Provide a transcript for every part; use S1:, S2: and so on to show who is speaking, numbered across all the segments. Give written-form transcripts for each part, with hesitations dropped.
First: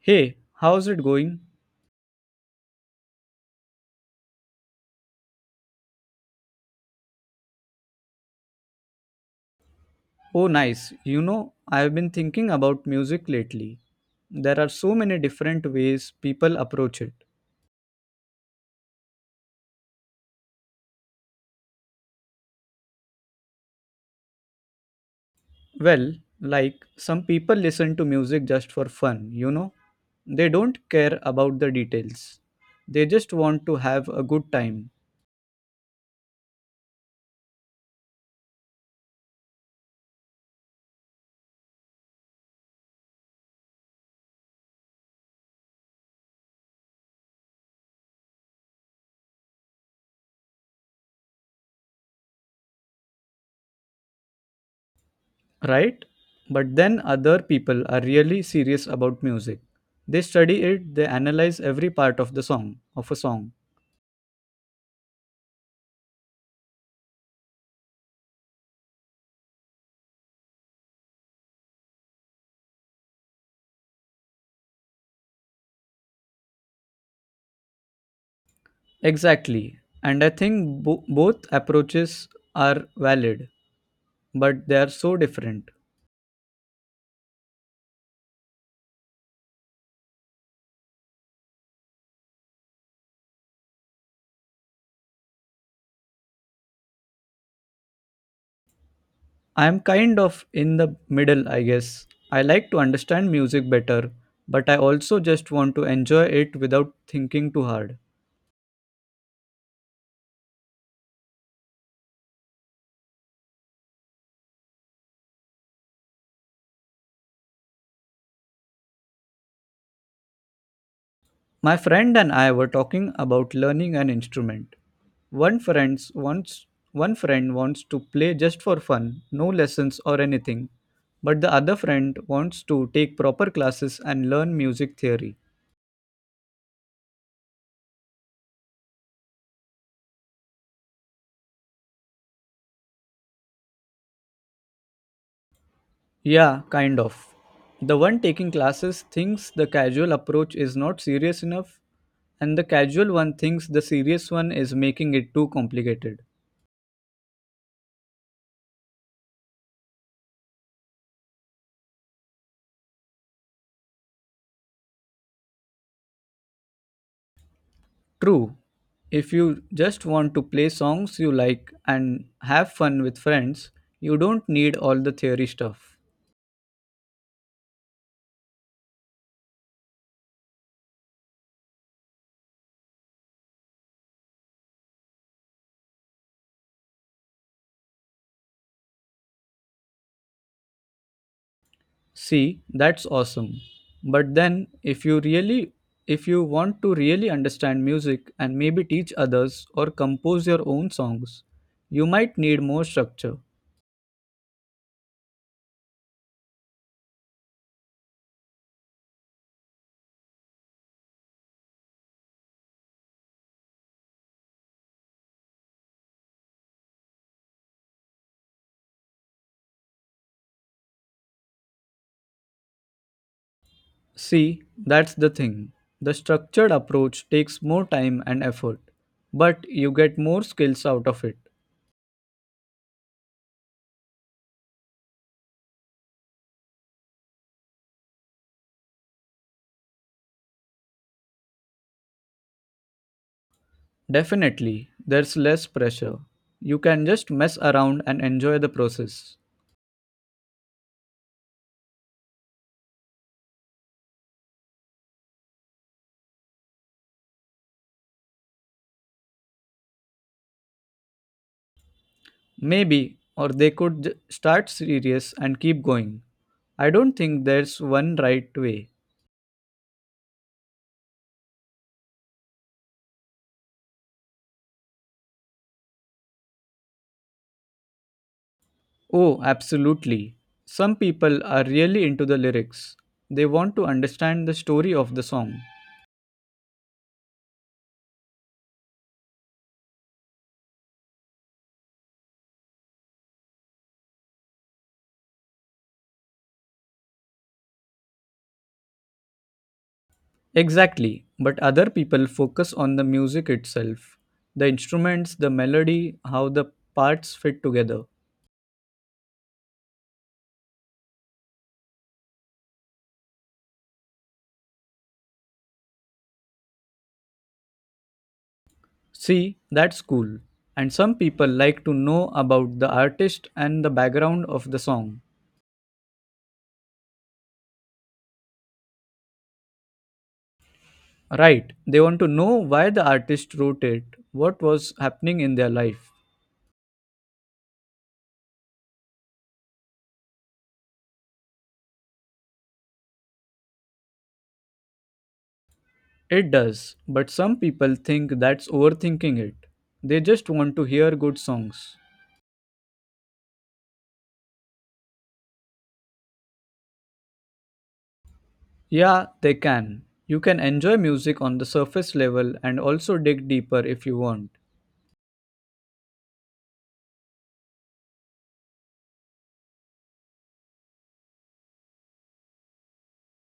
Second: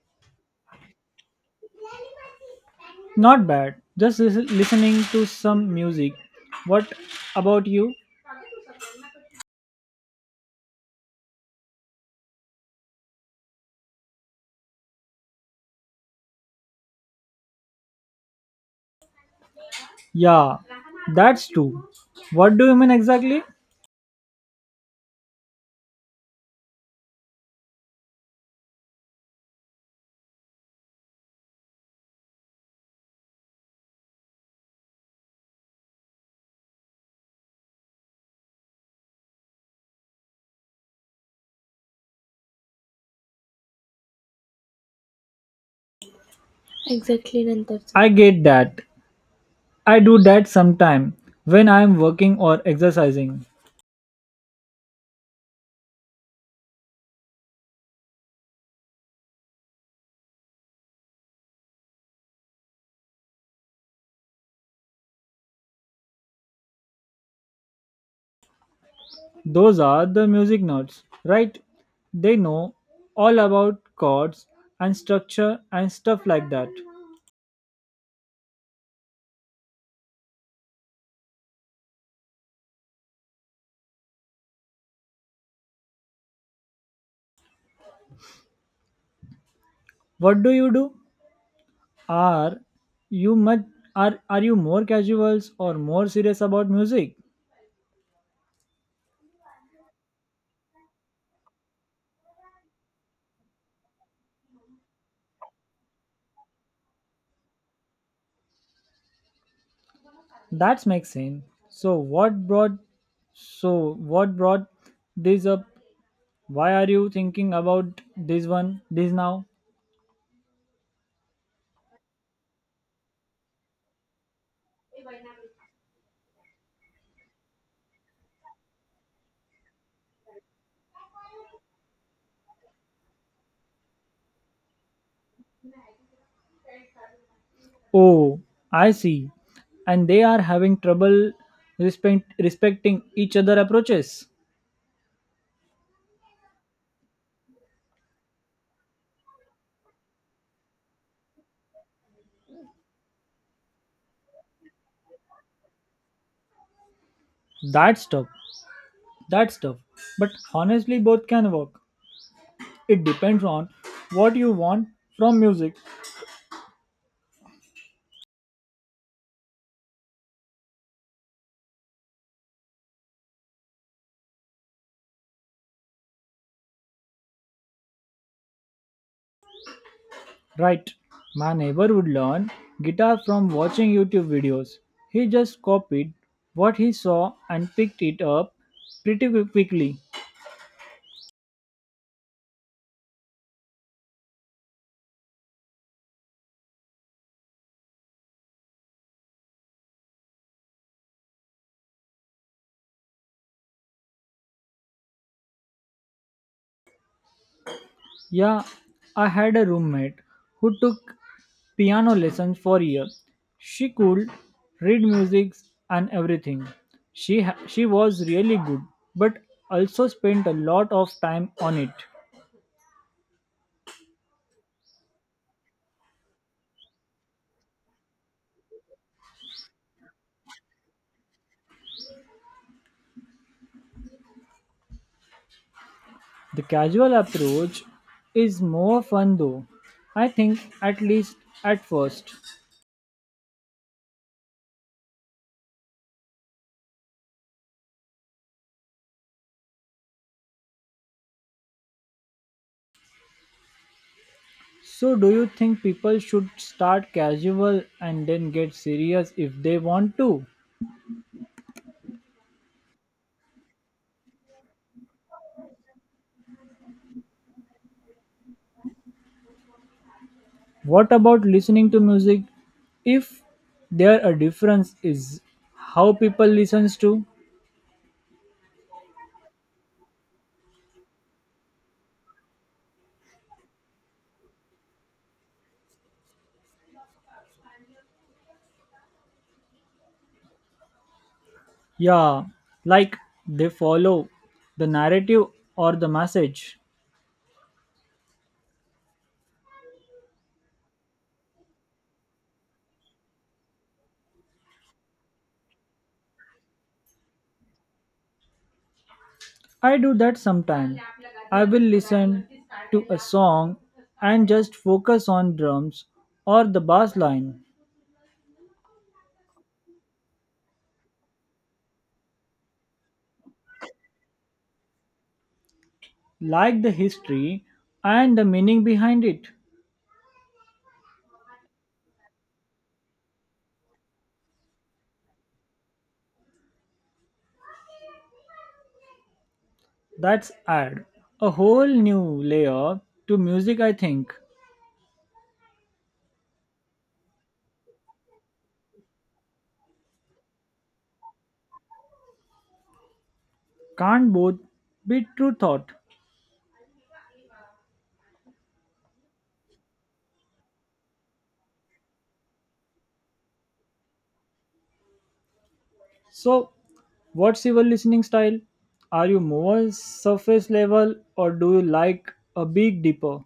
S1: Hey, how's it going?
S2: Not bad. Just listening to some music. What about you?
S1: Oh, nice. You know, I've been thinking about music lately. There are so many different ways people approach it.
S2: Yeah, that's true. What do you mean exactly?
S1: Well, like some people listen to music just for fun, you know? They don't care about the details. They just want to have a good time,
S2: Exactly, Nantarji. I get that. I do that sometime when I am working or exercising.
S1: right? But then other people are really serious about music. They study it, they analyze every part of the song, of a song.
S2: Those are the music notes, right? They know all about chords and structure and stuff like that.
S1: Exactly. And I think both approaches are valid, but they are so different.
S2: What do you do? Are you much are you more casuals or more serious about music?
S1: I am kind of in the middle, I guess. I like to understand music better, but I also just want to enjoy it without thinking too hard.
S2: That makes sense. So what brought so what brought this up? Why are you thinking about this one this now?
S1: My friend and I were talking about learning an instrument. One friend's wants One friend wants to play just for fun, no lessons or anything, but the other friend wants to take proper classes and learn music theory.
S2: Oh, I see. And they are having trouble respecting each other approaches.
S1: Yeah, kind of. The one taking classes thinks the casual approach is not serious enough, and the casual one thinks the serious one is making it too complicated.
S2: That's tough. That's tough. But honestly both can work. It depends on what you want from music.
S1: True, if you just want to play songs you like and have fun with friends, you don't need all the theory stuff.
S2: Right, my neighbor would learn guitar from watching YouTube videos. He just copied what he saw and picked it up pretty quickly.
S1: See, that's awesome. But then if you want to really understand music and maybe teach others or compose your own songs, you might need more structure.
S2: Yeah, I had a roommate who took piano lessons for years. She could read music and everything. She was really good, but also spent a lot of time on it.
S1: See, that's the thing. The structured approach takes more time and effort, but you get more skills out of it.
S2: The casual approach is more fun though. I think at least at first.
S1: Definitely, there's less pressure. You can just mess around and enjoy the process.
S2: So, do you think people should start casual and then get serious if they want to?
S1: Maybe, or they could start serious and keep going. I don't think there's one right way.
S2: What about listening to music? If there a difference is how people listens to?
S1: Oh, absolutely. Some people are really into the lyrics. They want to understand the story of the song.
S2: Yeah, like they follow the narrative or the message.
S1: Exactly, but other people focus on the music itself, the instruments, the melody, how the parts fit together.
S2: I do that sometimes. I will listen to a song and just focus on drums or the bass line,
S1: See, that's cool. And some people like to know about the artist and the background of the song.
S2: like the history and the meaning behind it.
S1: Right, they want to know why the artist wrote it, what was happening in their life.
S2: That's add a whole new layer to music, I think.
S1: It does, but some people think that's overthinking it. They just want to hear good songs.
S2: Can't both be true thought.
S1: Yeah, they can. You can enjoy music on the surface level and also dig deeper if you want.
S2: So, what's your listening style? Are you more surface level or do you like a big deeper?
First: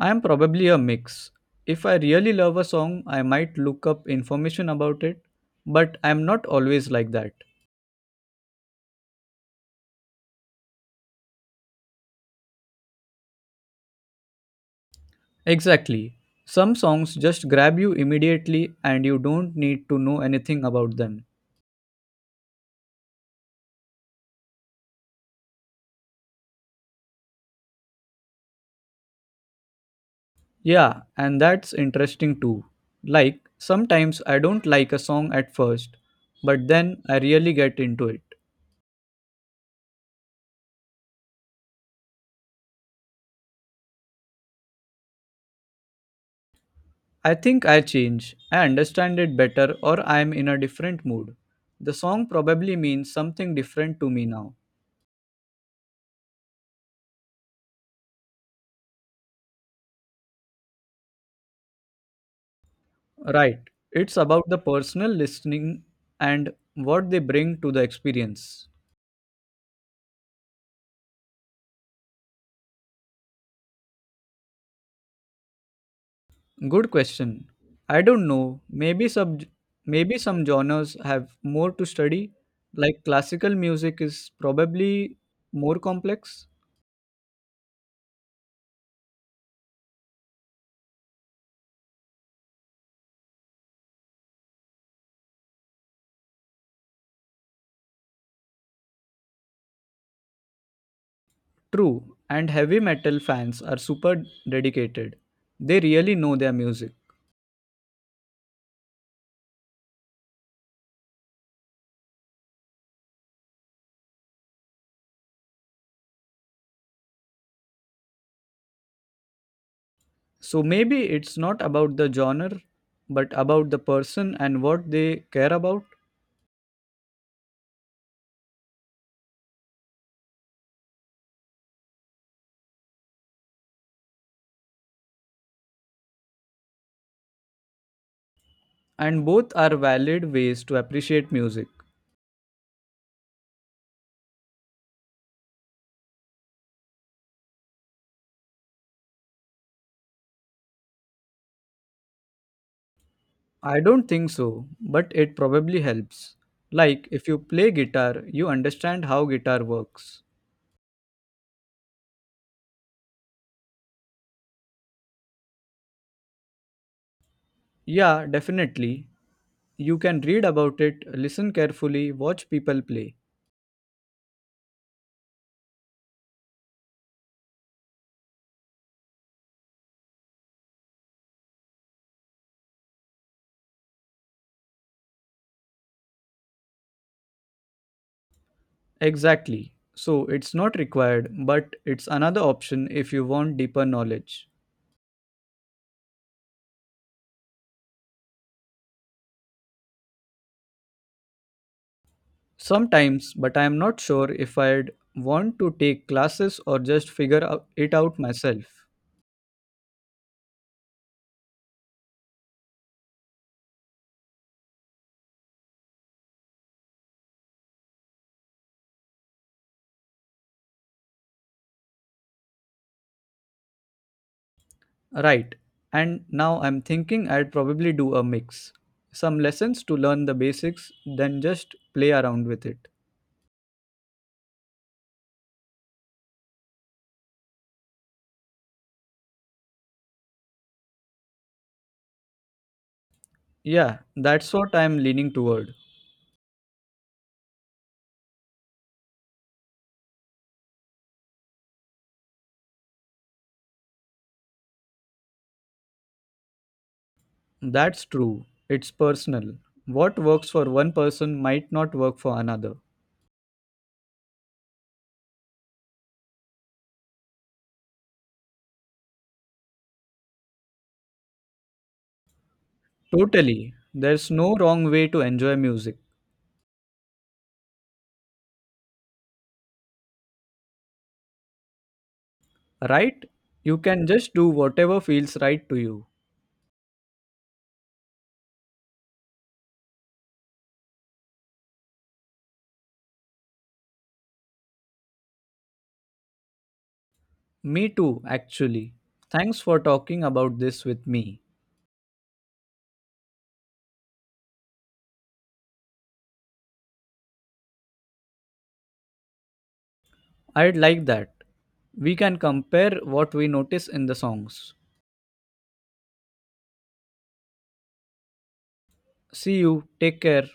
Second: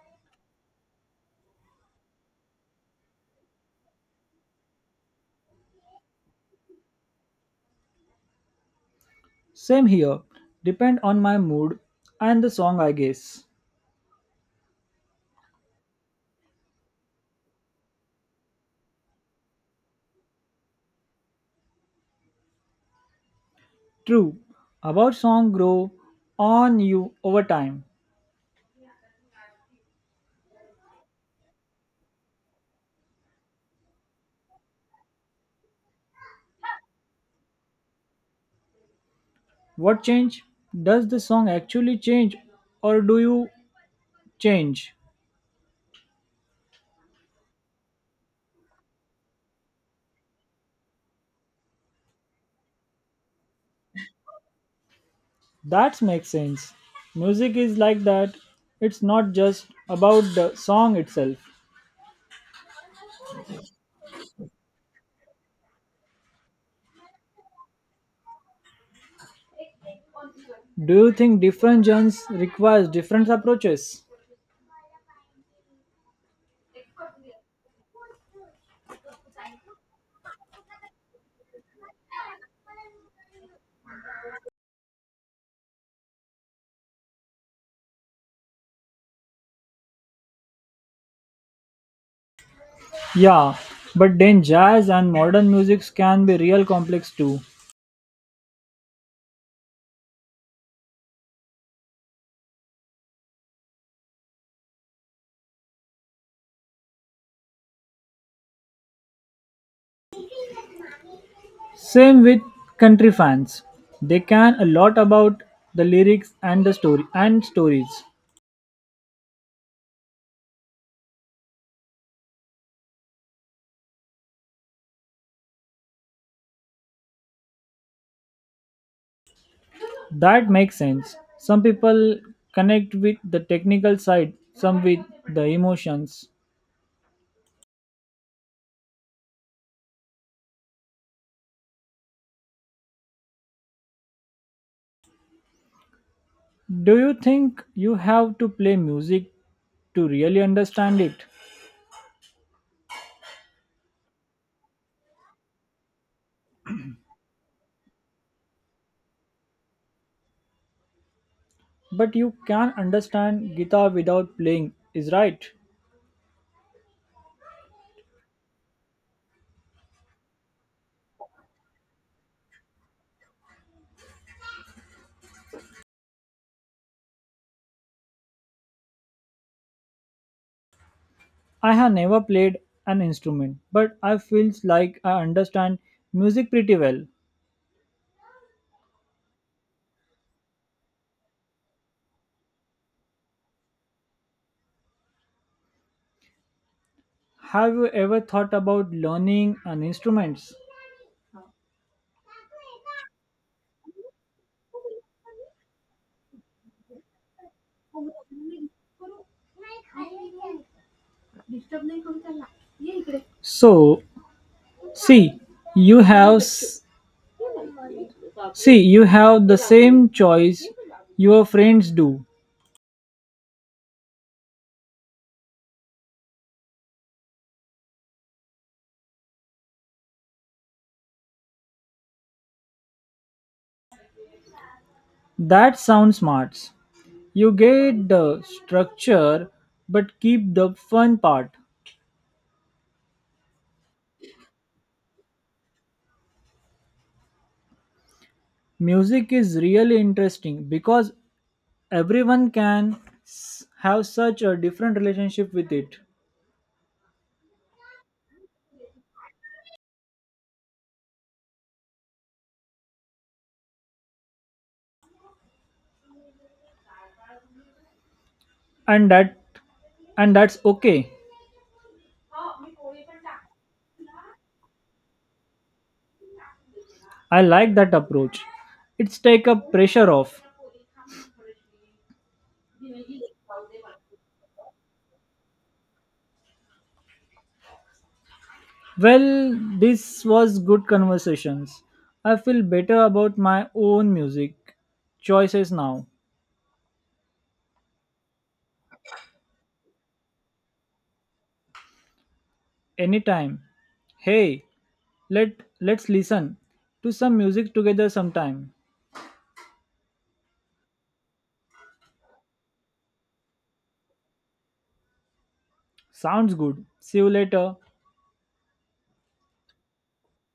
S1: I am probably a mix. If I really love a song, I might look up information about it, but I am not always like that.
S2: Same here. Depend on my mood and the song, I guess.
S1: Exactly. Some songs just grab you immediately and you don't need to know anything about them.
S2: True. About song grow on you over time.
S1: Yeah, and that's interesting too. Like, sometimes I don't like a song at first, but then I really get into it.
S2: What change? Does the song actually change or do you change?
S1: I think I change. I understand it better or I am in a different mood. The song probably means something different to me now.
S2: That makes sense. Music is like that. It's not just about the song itself.
S1: Right. It's about the personal listening and what they bring to the experience.
S2: Do you think different genres requires different approaches?
S1: Good question. I don't know. Maybe some genres have more to study. Like classical music is probably more complex.
S2: Yeah, but then jazz and modern music can be real complex too.
S1: True, and heavy metal fans are super dedicated. They really know their music.
S2: Same with country fans. They can a lot about the lyrics and the story and stories.
S1: So maybe it's not about the genre, but about the person and what they care about.
S2: That makes sense. Some people connect with the technical side, some with the emotions.
S1: And both are valid ways to appreciate music.
S2: Do you think you have to play music to really understand it?
S1: I don't think so, but it probably helps. Like if you play guitar, you understand how guitar works.
S2: But you can understand guitar without playing, is right.
S1: Yeah, definitely. You can read about it, listen carefully, watch people play.
S2: I have never played an instrument, but I feels like I understand music pretty well.
S1: Exactly. So it's not required, but it's another option if you want deeper knowledge.
S2: Have you ever thought about learning an instruments?
S1: Sometimes, but I am not sure if I'd want to take classes or just figure it out myself.
S2: So, see, you have s- see you have the same choice your friends do.
S1: Right, and now I'm thinking I'd probably do a mix. Some lessons to learn the basics, then just play around with it.
S2: That sounds smart. You get the structure but keep the fun part.
S1: Yeah, that's what I'm leaning toward.
S2: Music is really interesting because everyone can have such a different relationship with it.
S1: That's true. It's personal. What works for one person might not work for another.
S2: And that and that's okay.
S1: Totally. There's no wrong way to enjoy music,
S2: I like that approach. It's take a pressure off.
S1: right? You can just do whatever feels right to you.
S2: Well, this was good conversations. I feel better about my own music choices now.
S1: Me too, actually. Thanks for talking about this with me.
S2: Anytime. Hey, Let let's listen to some music together sometime.
S1: I'd like that. We can compare what we notice in the songs.
S2: Sounds good. See you later.
S1: See you, take care.